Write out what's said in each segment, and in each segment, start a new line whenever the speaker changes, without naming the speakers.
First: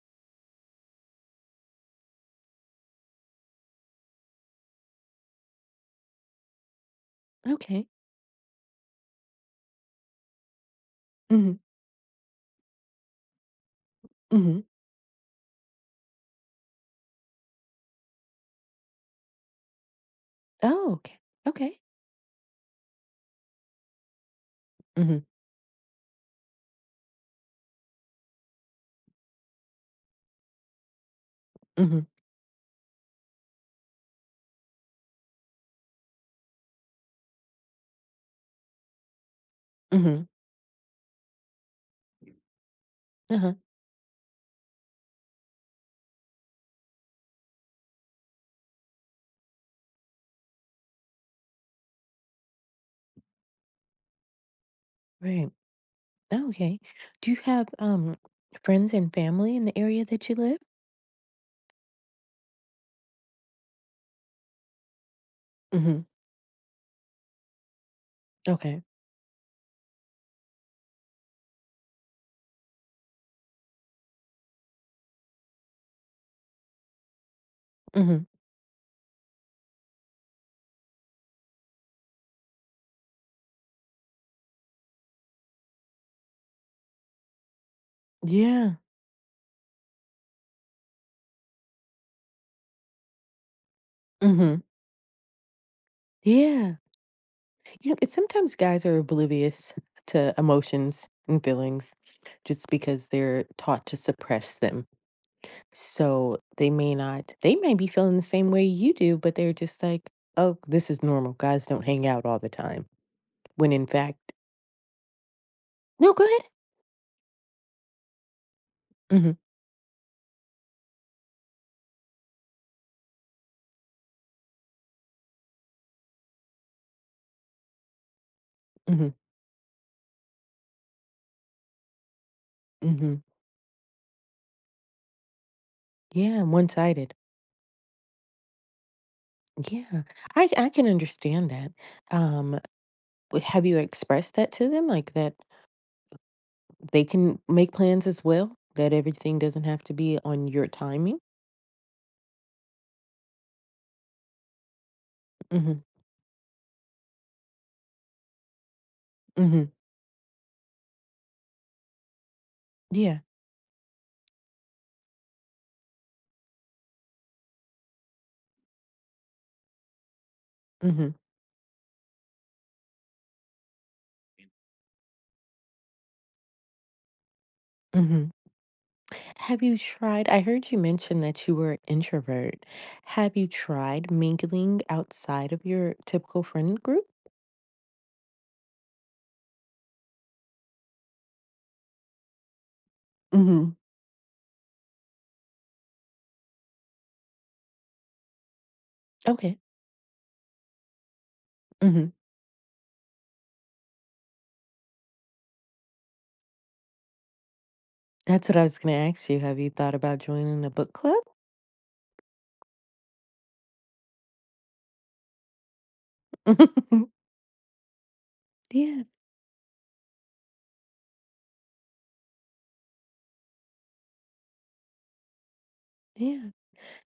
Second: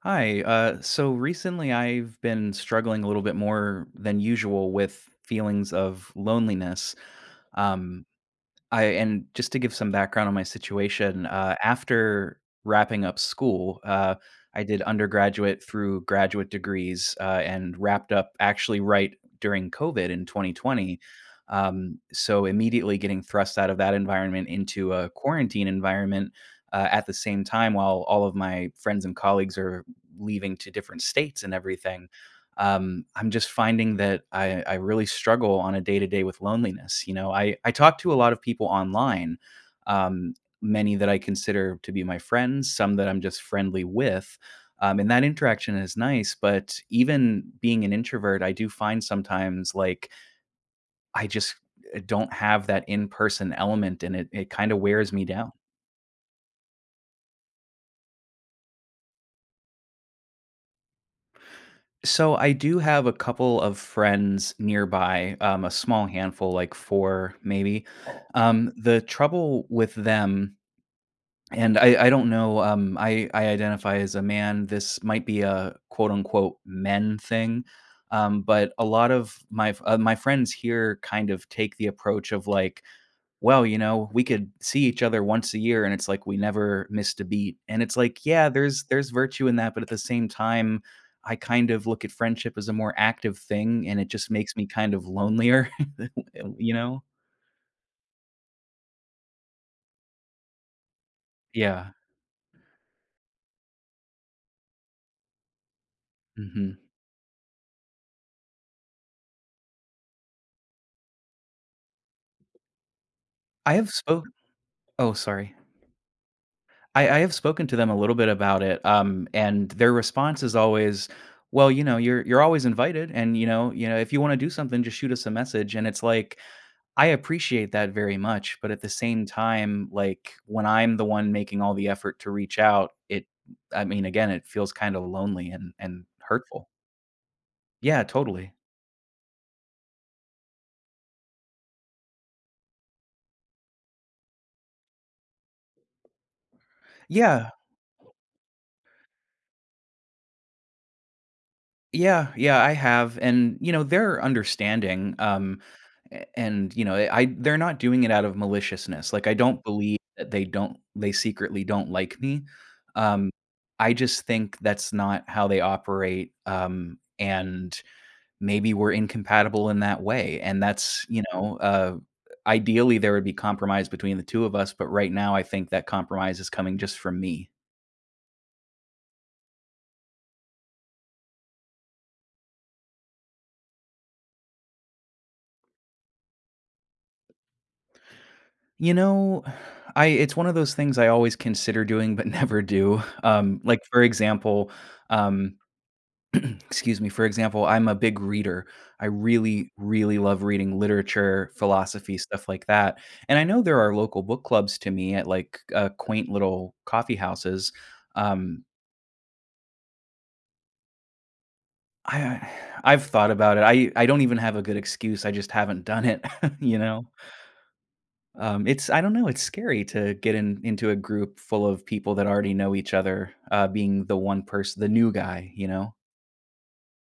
Hi. So recently I've been struggling a little bit more than usual with feelings of loneliness.
Okay.
Um, I and just to give some background on my situation,
Mhm.
after wrapping up school, I
Mhm.
did undergraduate through graduate degrees, and wrapped up actually right during COVID in
Oh,
2020.
okay. Okay.
So immediately getting thrust out of that environment into a
Mhm.
quarantine environment, at the same time while all of my friends and colleagues are leaving to different states and
Mhm.
everything I'm just finding that I really struggle on a day to day with loneliness. You know, I talk to a lot of people online,
Mhm.
um, many that I consider to be my friends, some that I'm just
Uh-huh.
friendly with. And that interaction is nice. But even being an introvert, I do find sometimes like I just don't have that in person element and it kind of wears me
Right.
down.
Oh, okay. Do you have friends and family in the area that you live?
So I do have a couple of friends nearby, a
Mhm.
small handful, like four maybe.
Okay.
The trouble with them, and I don't know, I identify as a man. This might be a quote unquote men thing.
Mhm.
But a lot of my friends here kind of take the approach of like well, you know, we could see each other once a year and it's like we never missed a beat. And it's like, yeah,
Yeah.
there's virtue in that, but at the same time, I kind of look at friendship as a more active thing and it just makes
Mhm.
me kind of lonelier, you
Yeah.
know?
It's sometimes guys are oblivious to emotions and
Yeah.
feelings just because they're taught to suppress them. So they
Mhm.
may not, they may be feeling the same way you do, but they're just like, oh, this is normal. Guys don't hang out all the time. When
I
in
have spoke
fact.
Oh, sorry.
No, go ahead.
I have spoken to them a little bit about it,
Mhm,
and their response is always, "Well, you know, you're always invited and, you know, if you wanna do something, just shoot us a message." And it's like, I appreciate that very much, but at the
mhm,
same time, like, when I'm the one making all the effort to reach out,
mhm.
it I mean, again, it feels kinda lonely and
Yeah,
hurtful.
one-sided.
Yeah, totally.
Yeah, I can understand that. Um, w have you expressed that to them, like, that they can
Yeah.
make plans as well? That everything doesn't have to be on your timing?
Yeah, yeah, I have, and, you know, they're understanding,
Mhm,
a and, you know, I they're not doing it out of maliciousness, like, I don't
mhm.
believe that they secretly don't like me.
Yeah.
Um, I just think that's not how they operate, and maybe we're incompatible in that way, and that's,
Mhm,
you know, ideally, there would be compromise between the two of us, but right now, I think that compromise is coming just from me.
mhm. Have you tried? I heard you mention that you were an introvert. Have you tried mingling outside of your typical friend group?
You know, I it's one of those things I always consider doing but never do.
Mhm.
Like, for example, um excuse me, for example, I'm a big reader. I
Okay.
really, really love reading literature,
Mhm.
philosophy, stuff like that, and I know there are local book clubs to me at, like, quaint little coffee houses,
That's what
um,
I was gonna ask you. Have you thought about joining a book club?
I uh, I've thought about it. I don't even have a good excuse. I just haven't done it, you know? It's I
Yeah,
don't know, it's scary to get in into a group full of people that already know each other, being the one person the new guy, you know?
yeah.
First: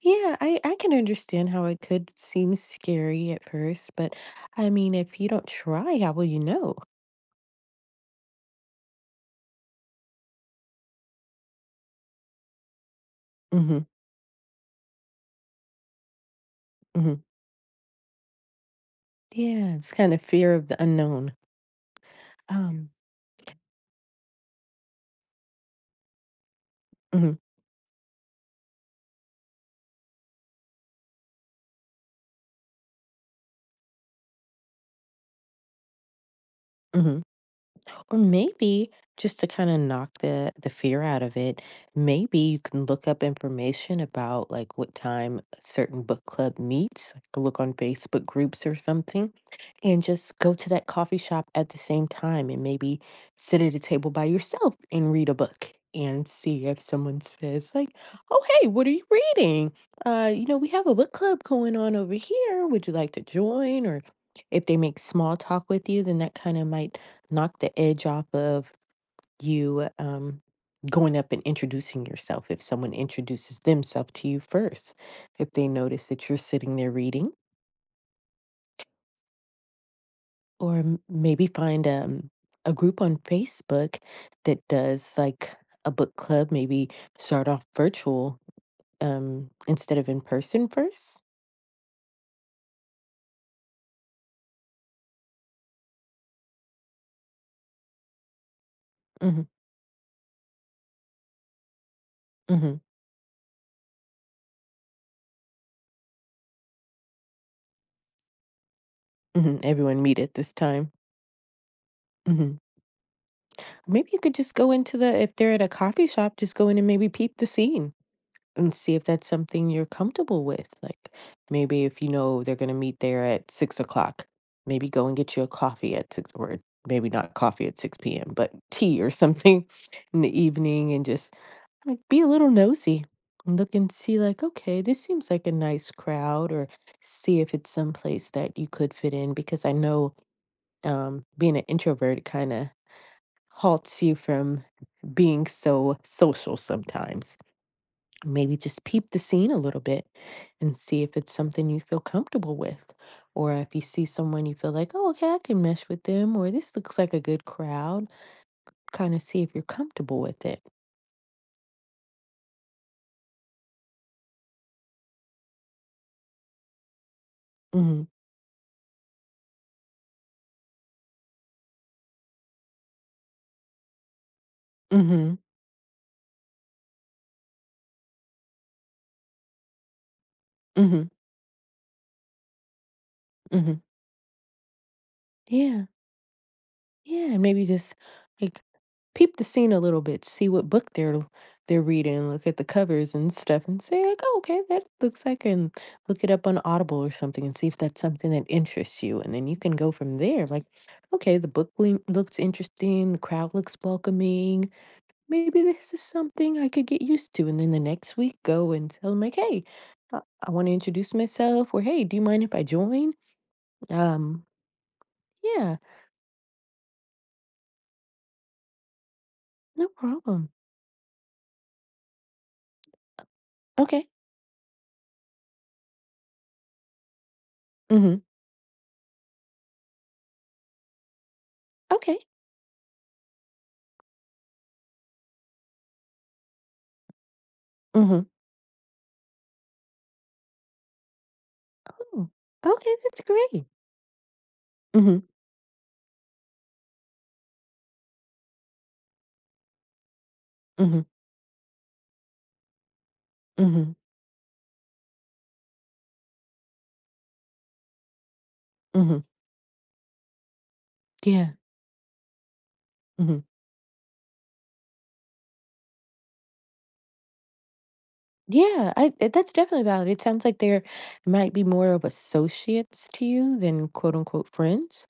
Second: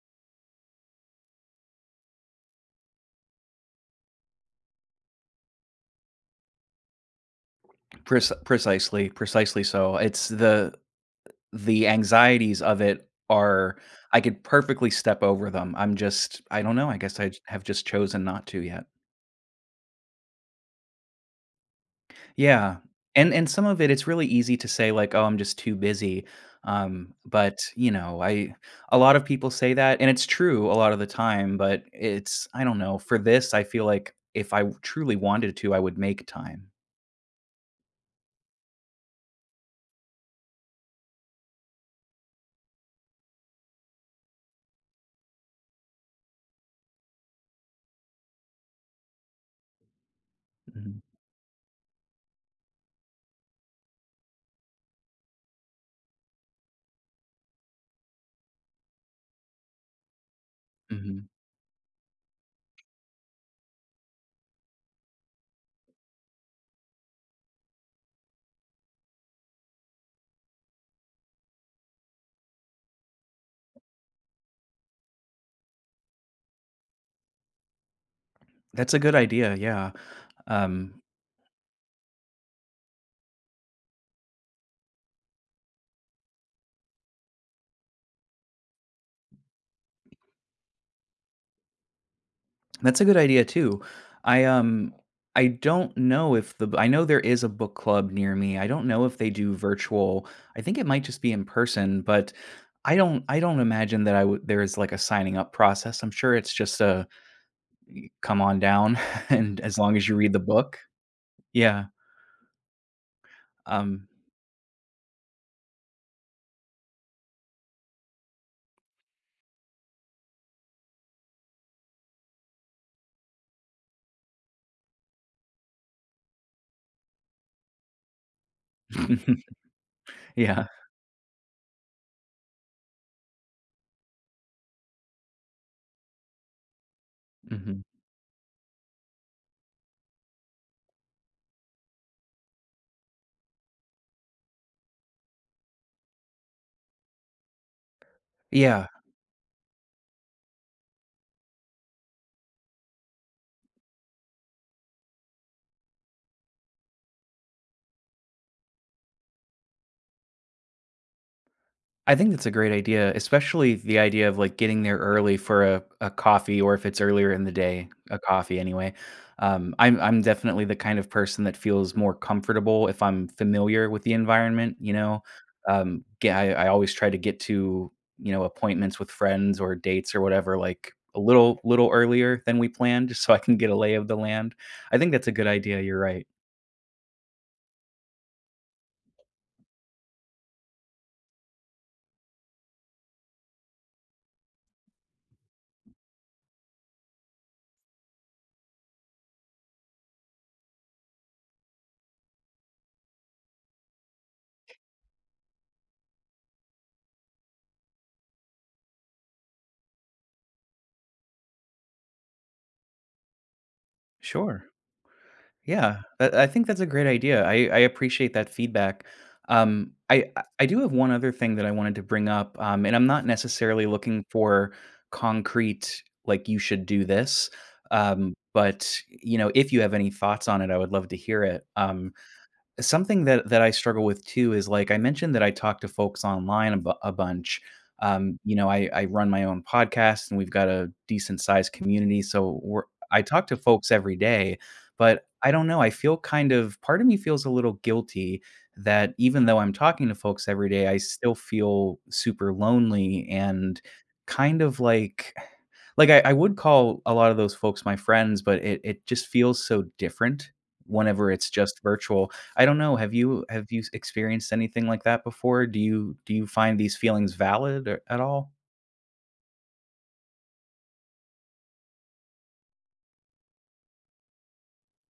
Yeah, I can understand how it could seem scary at first, but I mean, if you don't try, how will you know?
Precisely, precisely so. It's The anxieties of it are
Mhm,
I could perfectly step over them. I don't know, I guess
mhm.
have just chosen not to yet.
Yeah, it's kind of fear of the unknown.
Yeah,
Um,
and some of it, it's really easy to say like, "Oh, I'm just too busy,"
mhm,
but, you know, I a lot of people say that, and it's true a lot of the time, but it's I don't know, for this, I feel like if I truly wanted to, I would make time.
mhm. Or maybe just to kind of knock the fear out of it, maybe you can look up information about like what time a certain book club meets, like look on Facebook groups or something, and just go to that
Mhm,
coffee shop at the same time and maybe sit at a table by yourself and read a book and see if someone says like, "Oh, hey, what are you reading? We have a book
mhm.
club going on over here. Would you like to join?" Or if they make small talk with you, then that kind of might knock the edge off of you, going up and introducing yourself if someone introduces themselves to you first if they notice that you're sitting there reading.
That's a good idea, yeah,
Or
um
maybe find a group on Facebook that does like a book club, maybe start off virtual, instead of in person first.
that's a good idea too. I um I don't know if the I know there is a book club near me. I don't know if they
Hmm.
do virtual. I think it might just be in person, but
Hmm.
I don't imagine that I would there is like a signing up process. I'm sure it's just a come on down
Hmm.
and as long
Everyone
as you
meet
read
at
the
this
book.
time.
Yeah.
Hmm.
Um
Maybe you could just go into the if they're at a coffee shop, just go in and maybe peep the scene and see if that's something you're comfortable with. Like, maybe if you know they're gonna meet there at 6 o'clock, maybe go and get you a coffee at six, or maybe not coffee at six p.m., but tea or something in the
yeah.
evening, and just like be a little nosy and look and see like, okay, this seems like a nice crowd, or see if it's
Hmm.
someplace that you could fit in, because I know being an introvert kind of halts you from being so social sometimes. Maybe just
Yeah.
peep the scene a little bit and see if it's something you feel comfortable with. Or if you see someone you feel like, oh, okay, I can mesh with them, or this looks like a good crowd, kind of see if you're comfortable with it.
I think that's a great idea, especially the idea of like getting there early for a coffee or if it's earlier in the day,
Mm-hmm.
a coffee anyway. I'm definitely the kind of person that feels more comfortable if I'm familiar with the environment, you know.
Mm-hmm.
I always try to get to, you know, appointments with friends or dates or whatever, like
Mm-hmm.
a little earlier than we planned, just so I can get a
Mm-hmm.
lay of the land. I think that's a good idea.
Yeah.
You're right.
Yeah, and maybe just, like, peep the scene a little bit, see what book they're reading, look at the covers and stuff and say, like, "Oh, okay, that looks like," and look it up on Audible or something and see if that's something that interests you, and then you can go from there, like, "Okay, the book looks interesting, the crowd looks welcoming, maybe this is something I could get used to," and then the next week, go and tell them like, "Hey, uh, I wanna introduce myself," or, "Hey, do you mind if I join?" Um,
Sure.
yeah,
Yeah, that I think that's a great idea. I appreciate that feedback.
no
Um, I I
problem.
I do have one other thing that I wanted to bring up, and I'm not necessarily
Okay.
looking for concrete like you should do this,
Mhm.
but you know, if you have any thoughts on it, I would love to hear it.
Okay.
Something that I struggle with too is like I mentioned that I talk to folks online a bunch.
Mhm.
You know, I run my own podcast and we've got a decent sized community,
Oh,
so we're
okay,
I
that's
talk to
great.
folks every day,
Mhm,
but I don't know. I feel kind of part of me feels a little guilty that even though I'm talking to folks every day, I
mhm,
still feel super lonely and
mhm,
kind of like I would call a lot of those folks my friends, but it
mhm.
just feels so different whenever it's
Yeah,
just virtual I don't know,
mhm.
have you experienced anything like that before? Do you find these feelings valid or at all?
Yeah, that's definitely valid. It sounds like there might be more of associates to you than quote unquote friends.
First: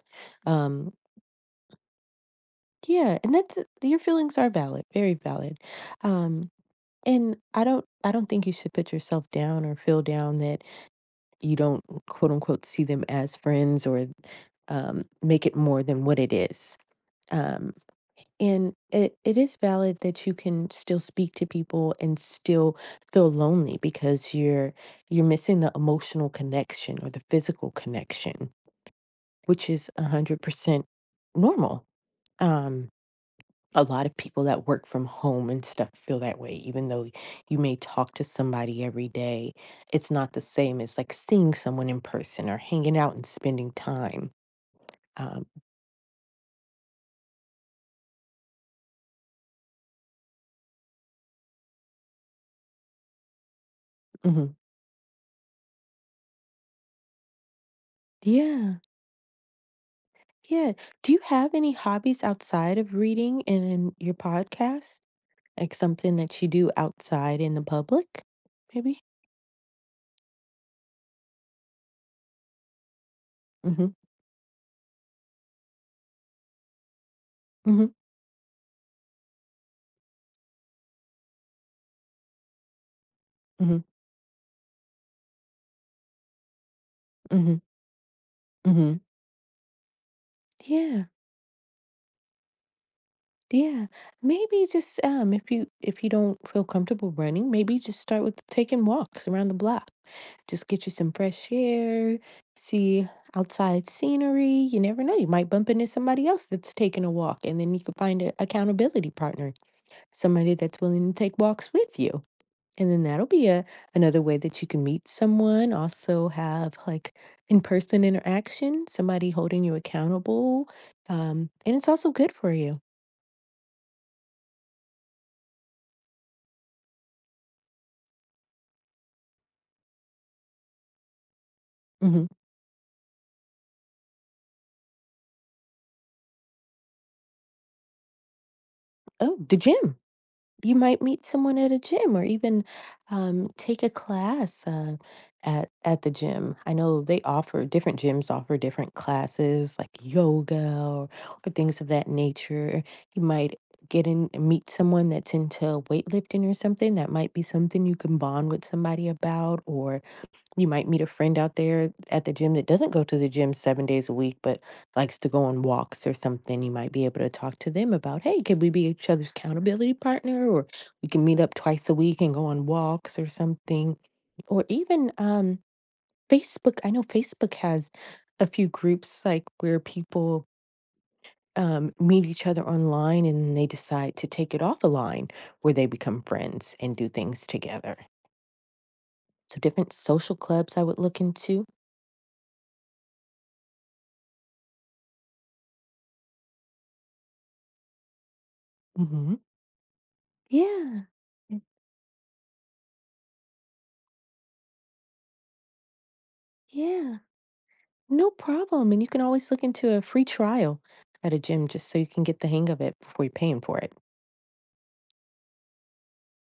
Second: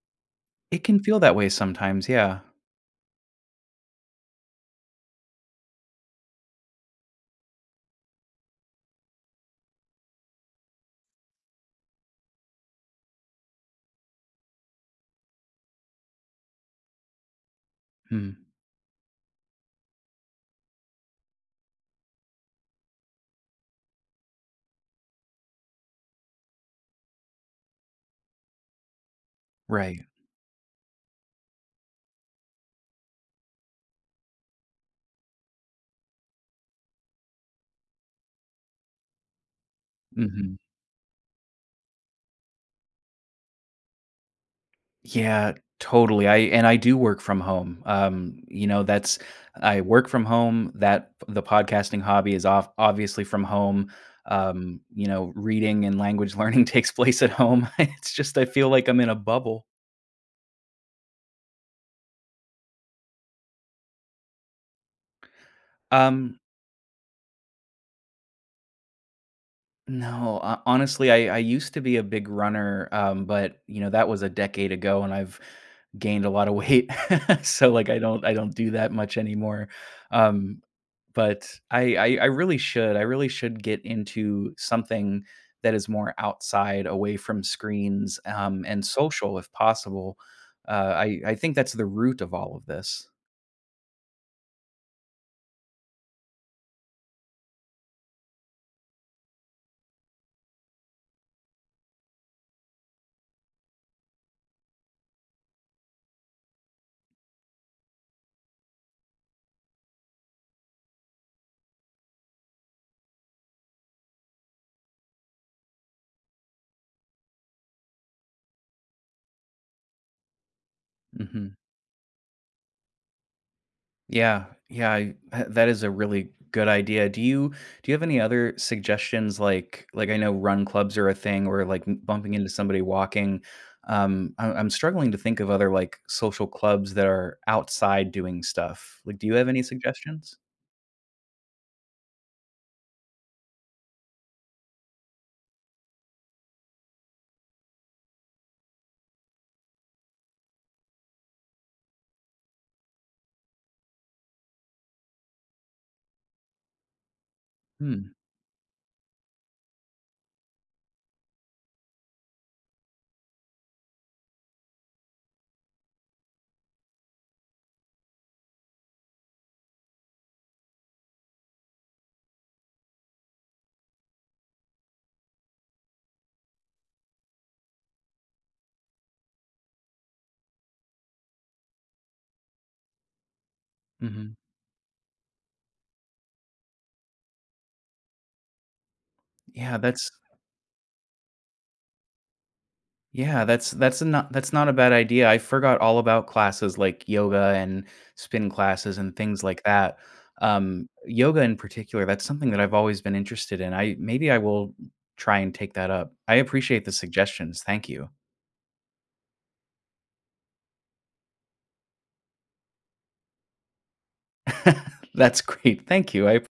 It
Um,
can feel that way sometimes, yeah.
yeah, and your feelings are valid, very valid. Um, and I don't think you should put yourself down or feel down that you don't quote unquote see them as friends, or make it more than what it is. Um,
Hmm.
And it is valid that you can still speak to people and still feel lonely because you're missing the emotional connection or the physical connection, which is
Right.
100% normal. Um, a lot of people that work from home and stuff feel that way, even though you may talk to somebody every day. It's not the
Mhm.
same as like seeing someone in person or hanging out and spending time. Um,
Yeah, totally. I And I do work from home. You know, that's I work from home. That the podcasting hobby is off obviously from home.
mhm.
You know, reading and language learning takes place at home. It's just I feel
Yeah.
like I'm in a bubble.
Yeah. Do you have any hobbies outside of reading and your podcast? Like something
Um
that you do outside in the public, maybe?
No, ho honestly, I used to be a big runner, but, you know,
Mhm.
that was a decade ago, and I've gained a lot of weight, so, like,
Mhm.
I don't do that much anymore, um, but I really should. I really should get
Mhm.
into something that is more outside, away from
Mhm.
screens, and
Mhm.
social if possible.
Yeah.
I think that's the root of all of this.
Yeah. Maybe just if you don't feel comfortable running, maybe just start with taking walks around the block. Just get you some fresh air, see outside scenery. You never know, you might bump into somebody else that's taking a walk, and then you could find an accountability partner, somebody that's willing to take walks with you. And then that'll be a another way that you can meet someone, also have like in-person interaction, somebody holding you accountable.
Mhm.
And it's also good for you.
Yeah, yeah, I tha that is a really good idea. Do you have any other suggestions, like, I know run clubs are a thing or, like, m
Hmm.
bumping into somebody walking. I'm struggling to think of other, like, social clubs that are outside doing stuff. Like, do you
Oh,
have
the
any
gym.
suggestions?
You might meet someone at a gym or even take a class, at the gym. I know they offer different, gyms offer different classes like yoga, or things of that nature. You might get in meet someone that's into weightlifting or something, that might be something you
Hmm,
can bond with somebody about, or. You might meet a friend out there at the gym that doesn't go to the gym 7 days a week, but likes to go on walks or something. You might be able to talk to them about, hey, could we be each other's accountability partner? Or we can meet up twice a week and go on walks or something. Or even Facebook. I know Facebook has a few groups like where people meet each other online, and then they decide to
mhm.
take it off a line, where they become friends and do things together. So
Yeah,
different
that's
social clubs I would look into.
Yeah, that's not a bad idea. I forgot all about classes like yoga and spin classes and
Mhm.
things like that.
Yeah.
Yoga in
Mm,
particular, that's something that I've always been interested in. I Maybe I will try and take that up. I appreciate the
yeah.
suggestions. Thank you.
No problem. And you can always look into a free trial at a gym just so you can get the hang of it before you're paying for it.
That's great. Thank you. I